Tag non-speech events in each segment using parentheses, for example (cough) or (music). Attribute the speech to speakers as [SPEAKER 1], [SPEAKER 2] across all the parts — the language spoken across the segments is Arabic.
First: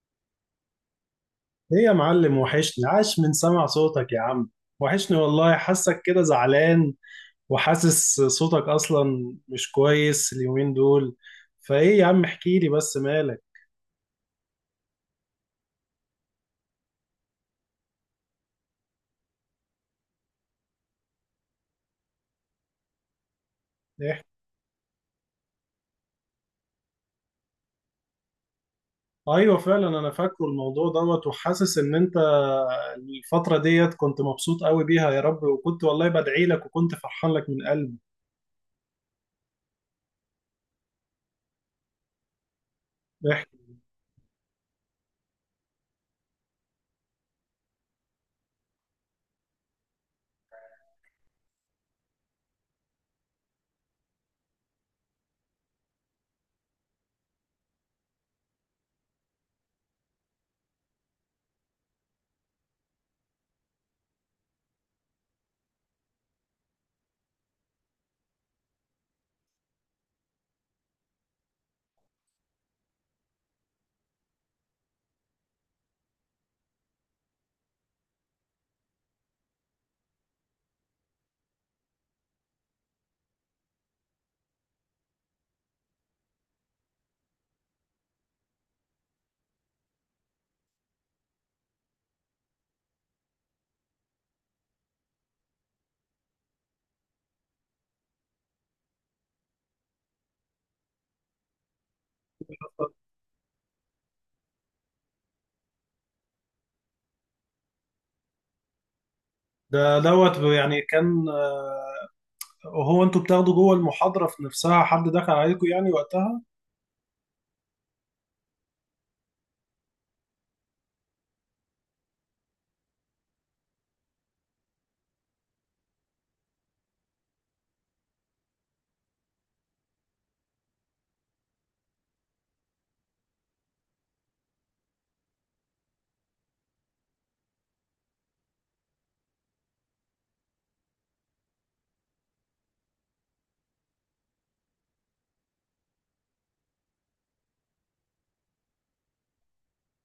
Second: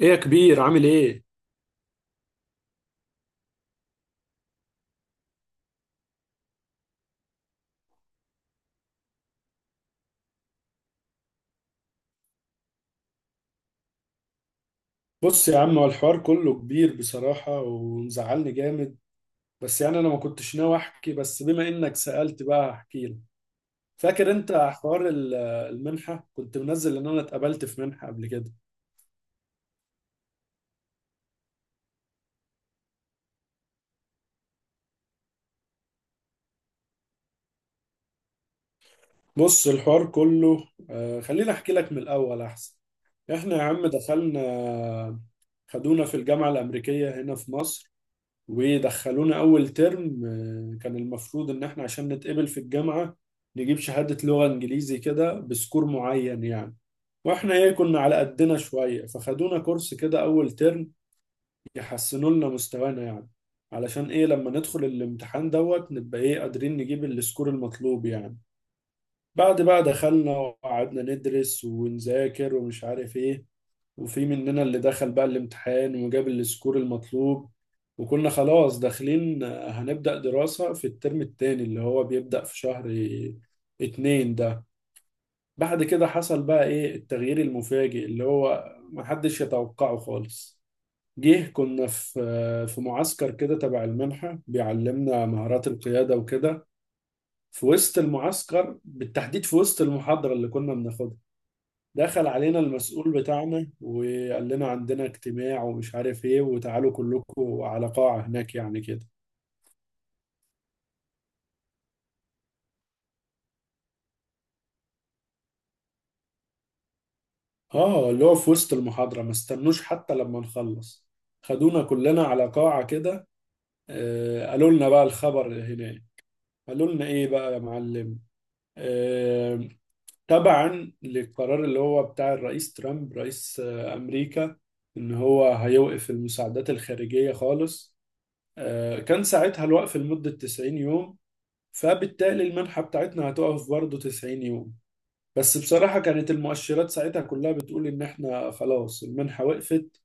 [SPEAKER 1] ايه يا كبير، عامل ايه؟
[SPEAKER 2] ايه يا معلم وحشني، عاش من سمع صوتك يا عم. وحشني والله، حاسك كده زعلان وحاسس صوتك اصلا مش كويس اليومين دول. فايه يا عم احكي لي بس مالك.
[SPEAKER 1] بص يا عم، هو الحوار كله كبير بصراحة ومزعلني جامد. بس يعني أنا ما كنتش ناوي أحكي، بس بما إنك سألت بقى هحكي لك.
[SPEAKER 2] احكي.
[SPEAKER 1] فاكر أنت حوار المنحة، كنت منزل إن أنا اتقبلت في منحة قبل كده.
[SPEAKER 2] ايوه فعلا انا فاكره الموضوع دوت، وحاسس ان انت الفترة ديت كنت مبسوط قوي بيها، يا رب. وكنت والله بدعي لك وكنت فرحان لك من قلبي.
[SPEAKER 1] بص الحوار كله خليني أحكي لك من الأول أحسن. إحنا يا
[SPEAKER 2] احكي.
[SPEAKER 1] عم دخلنا، خدونا في الجامعة الأمريكية هنا في مصر، ودخلونا أول ترم. كان المفروض إن إحنا عشان نتقبل في الجامعة نجيب شهادة لغة إنجليزي كده بسكور معين يعني. وإحنا كنا على قدنا شوية، فخدونا كورس كده أول ترم يحسنوا لنا مستوانا يعني. علشان لما ندخل الامتحان دوت نبقى قادرين نجيب السكور المطلوب يعني. بعد بقى دخلنا وقعدنا ندرس ونذاكر ومش عارف إيه، وفي مننا اللي دخل بقى الامتحان وجاب السكور المطلوب، وكنا خلاص داخلين هنبدأ دراسة في الترم التاني اللي هو بيبدأ في شهر اتنين ده. بعد كده حصل بقى ايه التغيير المفاجئ اللي هو محدش يتوقعه خالص. جه كنا في معسكر كده تبع المنحة بيعلمنا مهارات القيادة وكده. في وسط المعسكر بالتحديد، في وسط المحاضرة اللي كنا بناخدها، دخل علينا المسؤول بتاعنا وقال لنا عندنا اجتماع ومش عارف ايه، وتعالوا كلكم على قاعة هناك يعني كده.
[SPEAKER 2] ده دوت يعني كان، هو انتوا بتاخدوا جوه المحاضرة في نفسها حد دخل عليكم يعني وقتها؟
[SPEAKER 1] اه اللي هو في وسط المحاضرة، ما استنوش حتى لما نخلص. خدونا كلنا على قاعة كده. آه قالوا لنا بقى الخبر هناك. قالوا لنا ايه بقى يا معلم؟ آه، تبعا للقرار اللي هو بتاع الرئيس ترامب رئيس امريكا، ان هو هيوقف المساعدات الخارجية خالص. آه كان ساعتها الوقف لمدة 90 يوم، فبالتالي المنحة بتاعتنا هتقف برضه 90 يوم. بس بصراحة كانت المؤشرات ساعتها كلها بتقول إن إحنا خلاص المنحة وقفت،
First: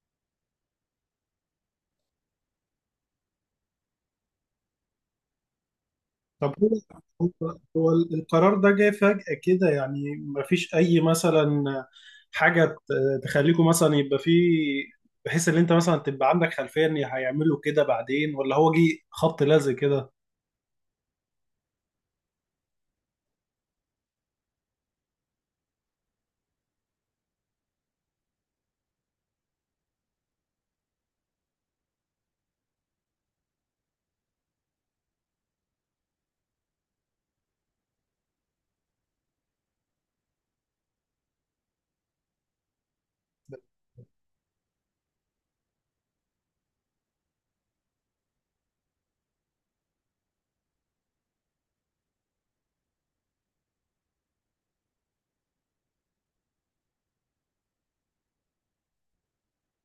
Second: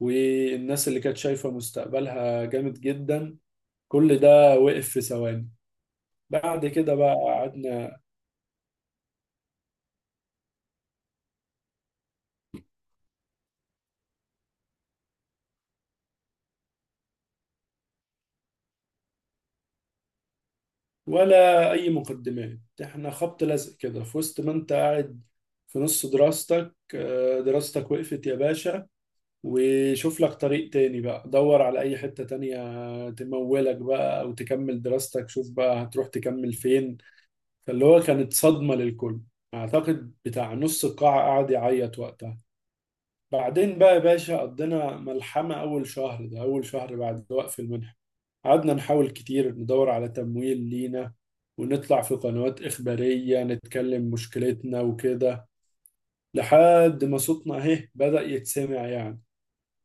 [SPEAKER 1] والناس اللي كانت شايفة مستقبلها جامد جدا، كل ده وقف في ثواني.
[SPEAKER 2] طب
[SPEAKER 1] بعد
[SPEAKER 2] هو،
[SPEAKER 1] كده بقى
[SPEAKER 2] هو
[SPEAKER 1] قعدنا،
[SPEAKER 2] القرار ده جاي فجأة كده يعني؟ مفيش أي مثلا حاجة تخليكم مثلا يبقى فيه، بحيث إن أنت مثلا تبقى عندك خلفية إن هيعملوا كده بعدين، ولا هو جه خبط لزق كده؟
[SPEAKER 1] ولا أي مقدمات، إحنا خبط لزق كده في وسط ما أنت قاعد في نص دراستك. دراستك وقفت يا باشا، وشوف لك طريق تاني بقى، دور على أي حتة تانية تمولك بقى أو تكمل دراستك، شوف بقى هتروح تكمل فين. فاللي هو كانت صدمة للكل. أعتقد بتاع نص القاعة قعد يعيط وقتها. بعدين بقى يا باشا قضينا ملحمة أول شهر ده، أول شهر بعد وقف المنحة. قعدنا نحاول كتير ندور على تمويل لينا، ونطلع في قنوات إخبارية نتكلم مشكلتنا وكده، لحد ما صوتنا أهي بدأ يتسمع يعني.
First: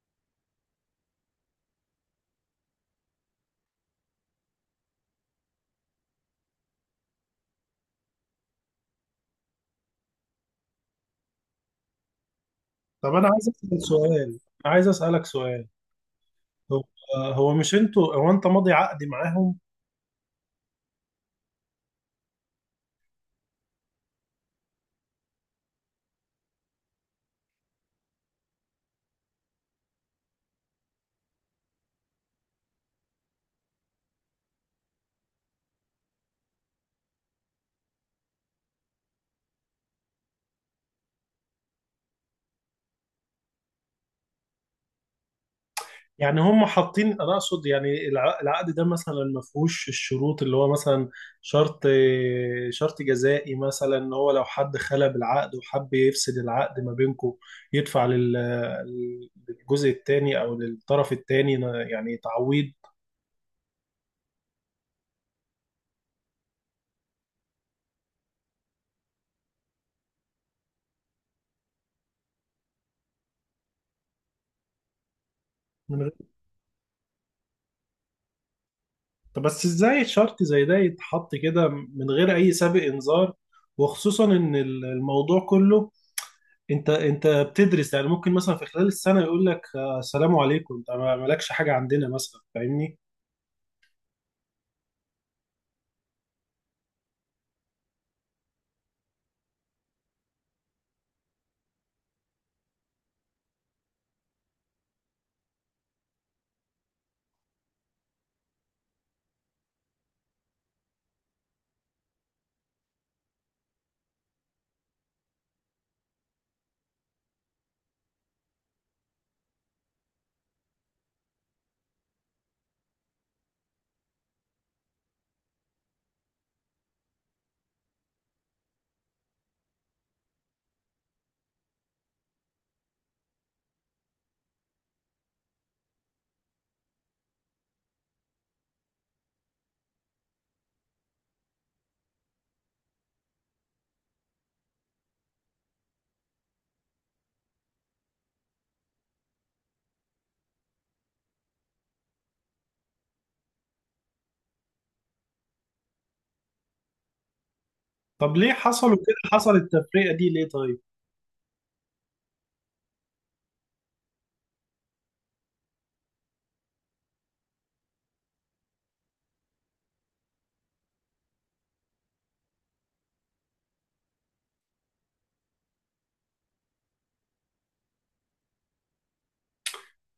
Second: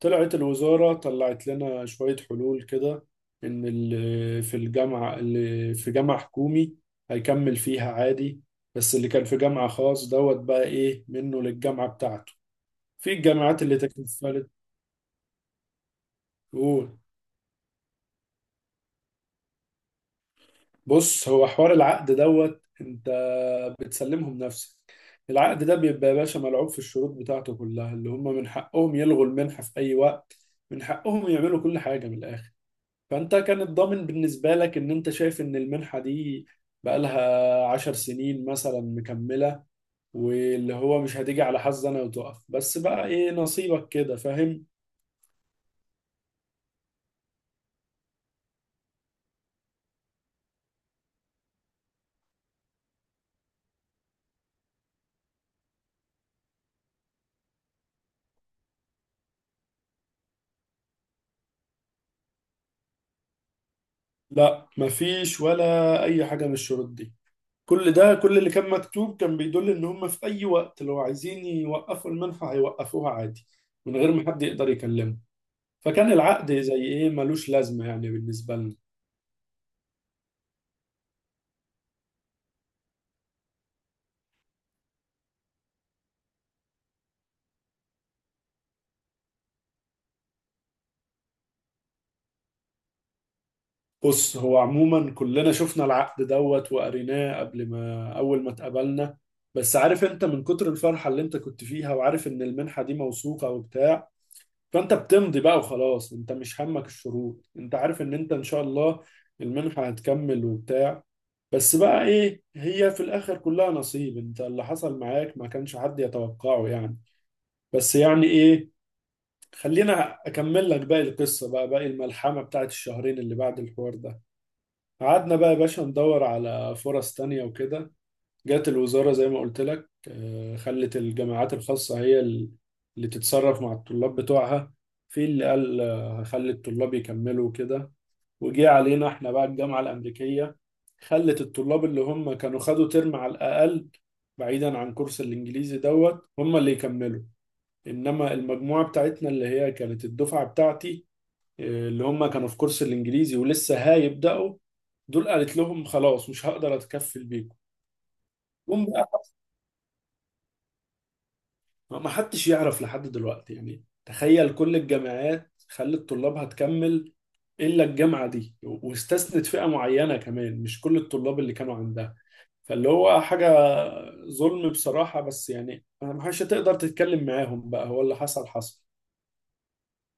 [SPEAKER 1] طلعت الوزارة طلعت لنا شوية حلول كده، إن اللي في الجامعة اللي في جامعة حكومي هيكمل فيها عادي، بس اللي كان في جامعة خاص دوت بقى إيه منه للجامعة بتاعته في
[SPEAKER 2] طب أنا عايز
[SPEAKER 1] الجامعات اللي
[SPEAKER 2] أسأل سؤال، أنا
[SPEAKER 1] تكفلت.
[SPEAKER 2] عايز أسألك سؤال. هو،
[SPEAKER 1] قول.
[SPEAKER 2] مش أنتوا، هو أنت ماضي عقد معاهم؟
[SPEAKER 1] بص هو حوار العقد دوت أنت بتسلمهم نفسك. العقد ده بيبقى يا باشا ملعوب في الشروط بتاعته كلها، اللي هم من حقهم يلغوا المنحة في أي وقت، من حقهم يعملوا كل حاجة من الآخر. فانت كان الضامن بالنسبة لك ان انت شايف ان المنحة دي بقالها عشر سنين مثلا مكملة، واللي هو مش هتيجي على حظ انا وتقف، بس بقى ايه نصيبك كده، فاهم.
[SPEAKER 2] يعني هم حاطين، انا اقصد يعني العقد ده مثلا ما فيهوش الشروط اللي هو مثلا، شرط شرط جزائي مثلا، ان هو لو حد خلى بالعقد وحب يفسد العقد ما بينكم، يدفع للجزء الثاني او للطرف الثاني، يعني تعويض.
[SPEAKER 1] لا مفيش ولا اي حاجة من الشروط دي. كل ده، كل اللي كان مكتوب كان بيدل ان هم في اي وقت لو عايزين يوقفوا المنحة هيوقفوها عادي، من غير ما حد يقدر يكلمه.
[SPEAKER 2] من غير،
[SPEAKER 1] فكان العقد زي ايه ملوش لازمة يعني بالنسبة لنا.
[SPEAKER 2] طب بس ازاي شرط زي ده يتحط كده من غير اي سابق انذار؟ وخصوصا ان الموضوع كله، انت بتدرس يعني، ممكن مثلا في خلال السنه يقول لك السلام عليكم انت مالكش حاجه عندنا مثلا، فاهمني؟
[SPEAKER 1] بص هو عموما كلنا شفنا العقد دوت وقريناه قبل ما اول ما اتقابلنا، بس عارف انت من كتر الفرحة اللي انت كنت فيها، وعارف ان المنحة دي موثوقة وبتاع، فانت بتمضي بقى وخلاص، انت مش همك الشروط، انت عارف ان انت ان شاء الله المنحة هتكمل وبتاع. بس بقى ايه، هي في الاخر كلها نصيب، انت اللي حصل معاك ما كانش حد يتوقعه يعني. بس يعني ايه، خلينا اكمل لك باقي القصة بقى، باقي الملحمة بتاعت الشهرين اللي بعد الحوار ده. قعدنا بقى يا باشا ندور على فرص تانية وكده. جات الوزارة زي ما قلت لك، خلت الجامعات الخاصة هي اللي تتصرف مع الطلاب بتوعها. في اللي قال هخلي الطلاب يكملوا كده. وجي علينا احنا بقى الجامعة الأمريكية، خلت الطلاب اللي هم كانوا خدوا ترم على الأقل بعيدا عن كورس الإنجليزي دوت، هم اللي يكملوا. إنما المجموعة بتاعتنا اللي هي كانت الدفعة بتاعتي، اللي هم كانوا في كورس الانجليزي ولسه هيبداوا، دول قالت لهم خلاص مش هقدر اتكفل بيكم.
[SPEAKER 2] طب ليه
[SPEAKER 1] جم
[SPEAKER 2] حصلوا كده؟
[SPEAKER 1] بقى
[SPEAKER 2] حصل التفرقه دي ليه طيب؟
[SPEAKER 1] ما حدش يعرف لحد دلوقتي يعني. تخيل كل الجامعات خلت طلابها تكمل، الا الجامعه دي، واستثنت فئه معينه كمان، مش كل الطلاب اللي كانوا عندها. فاللي هو حاجه ظلم بصراحه، بس يعني ما حدش هتقدر تتكلم معاهم، بقى هو اللي حصل حصل.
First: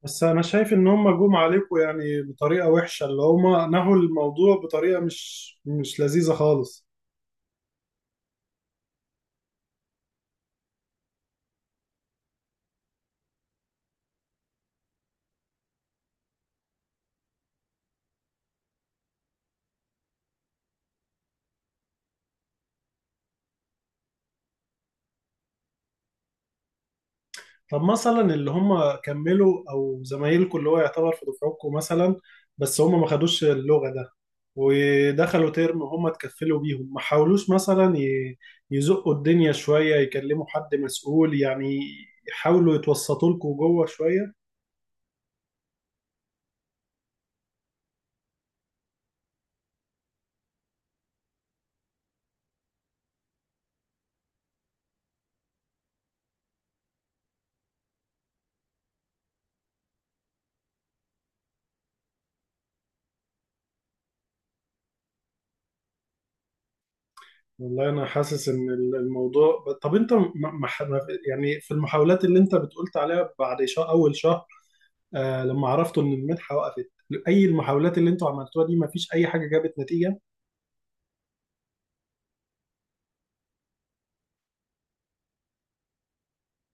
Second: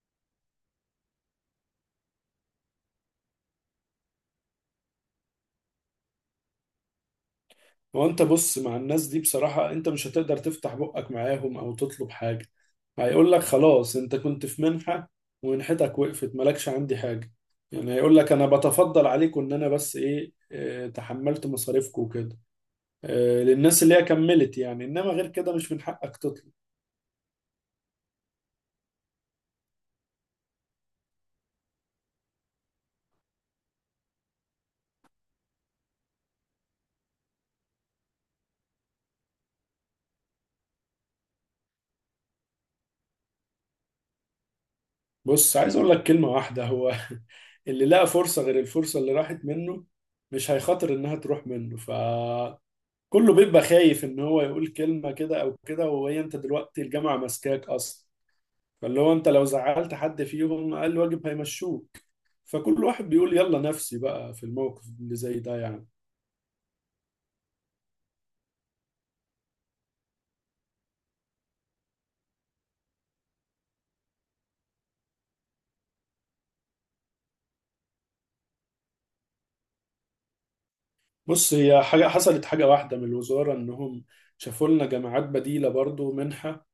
[SPEAKER 2] بس انا شايف ان هم جم عليكم يعني بطريقه وحشه، اللي هم نهوا الموضوع بطريقه مش لذيذه خالص.
[SPEAKER 1] هو انت بص مع الناس دي بصراحة انت مش هتقدر تفتح بقك معاهم او تطلب حاجة، هيقول لك خلاص انت كنت في منحة، ومنحتك وقفت، مالكش عندي حاجة. يعني هيقول لك انا بتفضل عليكم ان انا بس ايه، تحملت مصاريفكم وكده، اه، للناس اللي هي كملت يعني، انما غير كده مش من حقك تطلب.
[SPEAKER 2] طب مثلا اللي هم كملوا او زمايلكم اللي هو يعتبر في دفعتكم مثلا، بس هم ما خدوش اللغة ده ودخلوا ترم وهم اتكفلوا بيهم، ما حاولوش مثلا يزقوا الدنيا شوية، يكلموا حد مسؤول يعني، يحاولوا يتوسطوا لكم جوه شوية؟
[SPEAKER 1] بص عايز اقول لك كلمة واحدة هو (laughs) اللي لقى فرصة غير الفرصة اللي راحت منه مش هيخاطر انها تروح منه. ف كله بيبقى خايف ان هو يقول كلمة كده او كده، وهي انت دلوقتي الجامعة ماسكاك اصلا. فاللي هو انت لو زعلت حد فيهم اقل واجب هيمشوك، فكل واحد بيقول يلا نفسي بقى في الموقف اللي زي ده يعني.
[SPEAKER 2] والله انا حاسس ان الموضوع طب انت يعني في المحاولات اللي انت بتقولت عليها بعد شهر، اول شهر آه لما عرفتوا ان المنحة وقفت، اي المحاولات اللي انتوا عملتوها دي ما فيش اي حاجة جابت نتيجة؟
[SPEAKER 1] بص هي حاجة حصلت، حاجة واحدة من الوزارة، انهم شافوا لنا جامعات بديلة برضو منحة.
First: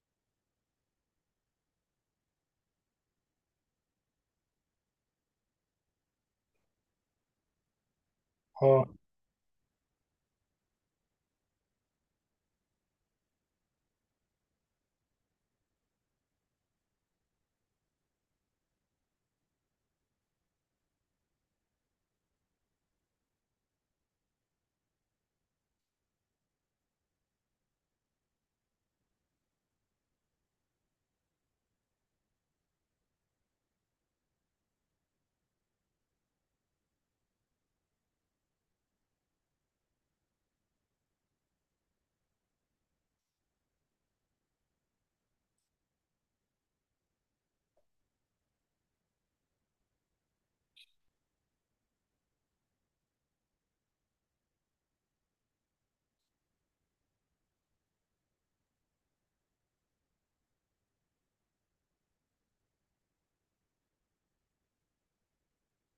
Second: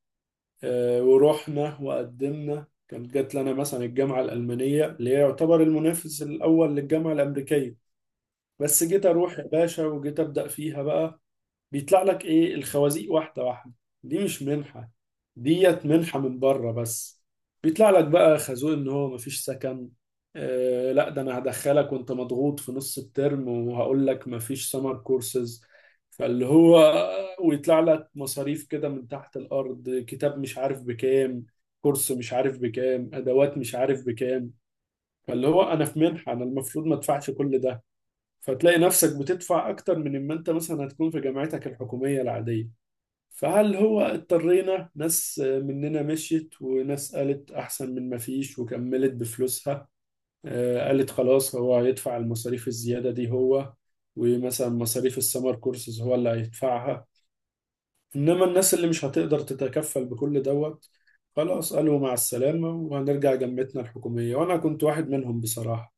[SPEAKER 1] آه، ورحنا وقدمنا، كانت جات لنا مثلا الجامعة الألمانية اللي هي يعتبر المنافس الأول للجامعة الأمريكية. بس
[SPEAKER 2] اه
[SPEAKER 1] جيت أروح يا باشا وجيت أبدأ فيها بقى، بيطلع لك ايه الخوازيق واحده واحده. دي مش منحه، ديت منحه من بره بس. بيطلع لك بقى خازوق ان هو مفيش سكن. آه لا ده انا هدخلك وانت مضغوط في نص الترم وهقول لك مفيش سمر كورسز. فاللي هو ويطلع لك مصاريف كده من تحت الارض، كتاب مش عارف بكام، كورس مش عارف بكام، ادوات مش عارف بكام. فاللي هو انا في منحه انا المفروض ما ادفعش كل ده. فتلاقي نفسك بتدفع أكتر من ما أنت مثلا هتكون في جامعتك الحكومية العادية. فهل هو اضطرينا، ناس مننا مشيت، وناس قالت أحسن من ما فيش وكملت بفلوسها. آه، قالت خلاص هو هيدفع المصاريف الزيادة دي هو، ومثلا مصاريف السمر كورسز هو اللي هيدفعها. إنما الناس اللي مش هتقدر تتكفل بكل دوت، خلاص قالوا مع السلامة وهنرجع جامعتنا الحكومية، وأنا كنت واحد منهم بصراحة.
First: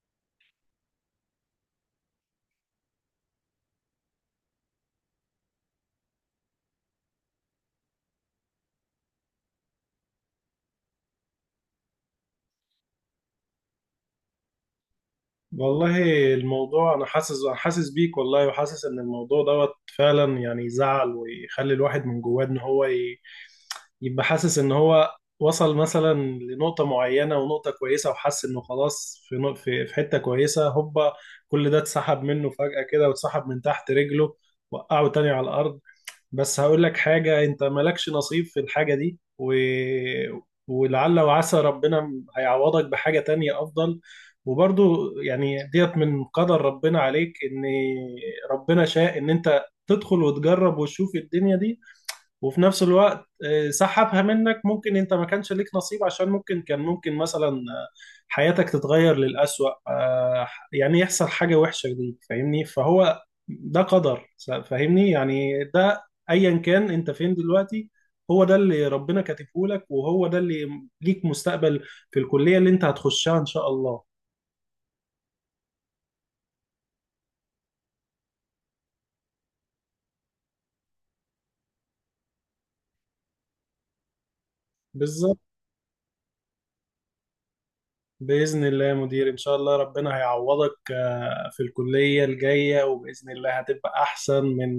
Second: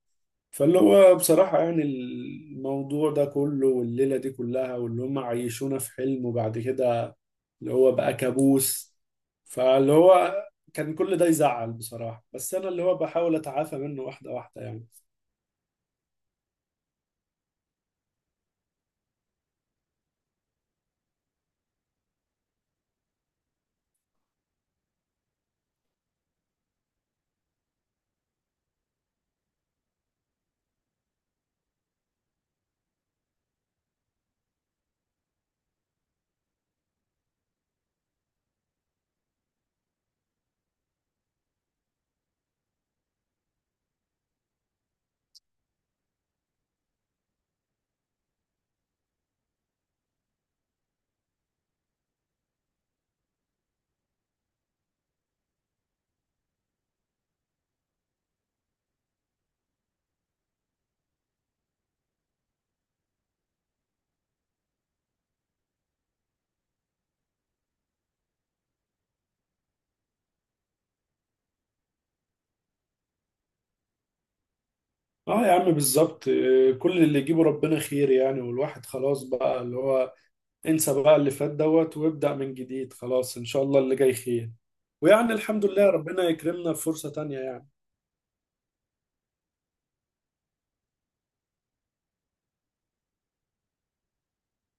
[SPEAKER 1] فاللي هو بصراحة يعني الموضوع ده كله، والليلة دي كلها، واللي هم عيشونا في حلم وبعد كده اللي هو بقى كابوس. فاللي هو كان كل ده يزعل بصراحة، بس أنا اللي هو بحاول أتعافى منه واحدة واحدة يعني.
[SPEAKER 2] والله الموضوع، انا حاسس، انا حاسس بيك والله، وحاسس ان الموضوع دوت فعلا يعني يزعل، ويخلي الواحد من جواه ان هو يبقى حاسس ان هو وصل مثلا لنقطة معينة ونقطة كويسة، وحس انه خلاص في في حتة كويسة، هوبا كل ده اتسحب منه فجأة كده، واتسحب من تحت رجله، وقعه تاني على الارض. بس هقول لك حاجة، انت مالكش نصيب في الحاجة دي، ولعل وعسى ربنا هيعوضك بحاجة تانية افضل. وبرضو يعني ديت من قدر ربنا عليك، ان ربنا شاء ان انت تدخل وتجرب وتشوف الدنيا دي، وفي نفس الوقت سحبها منك. ممكن انت ما كانش ليك نصيب، عشان ممكن كان، ممكن مثلا حياتك تتغير للأسوأ، يعني يحصل حاجة وحشة ليك، فاهمني؟ فهو ده قدر، فاهمني؟ يعني ده ايا كان انت فين دلوقتي، هو ده اللي ربنا كاتبه لك، وهو ده اللي ليك مستقبل في الكلية اللي انت هتخشها ان شاء الله.
[SPEAKER 1] اه يا عم بالظبط. كل اللي يجيبه ربنا خير يعني، والواحد خلاص بقى اللي هو انسى بقى اللي فات دوت وابدأ من جديد، خلاص إن شاء الله اللي جاي خير. ويعني
[SPEAKER 2] بالظبط.
[SPEAKER 1] الحمد لله ربنا يكرمنا في فرصة تانية يعني.
[SPEAKER 2] بإذن الله يا مدير، إن شاء الله ربنا هيعوضك في الكلية الجاية، وبإذن الله هتبقى أحسن من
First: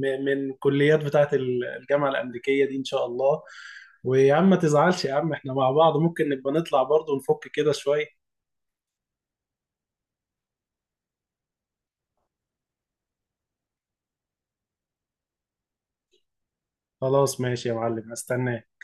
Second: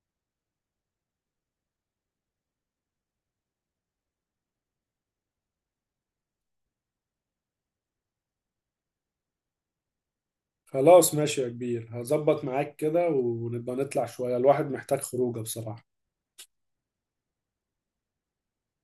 [SPEAKER 2] كليات بتاعة الجامعة الأمريكية دي إن شاء الله. ويا عم ما تزعلش يا عم، إحنا مع بعض ممكن نبقى نطلع برضه نفك كده شوية.
[SPEAKER 1] خلاص ماشي يا كبير، هظبط معاك كده ونبقى نطلع شوية، الواحد محتاج خروجه بصراحة.
[SPEAKER 2] خلاص ماشي يا معلم، هستناك.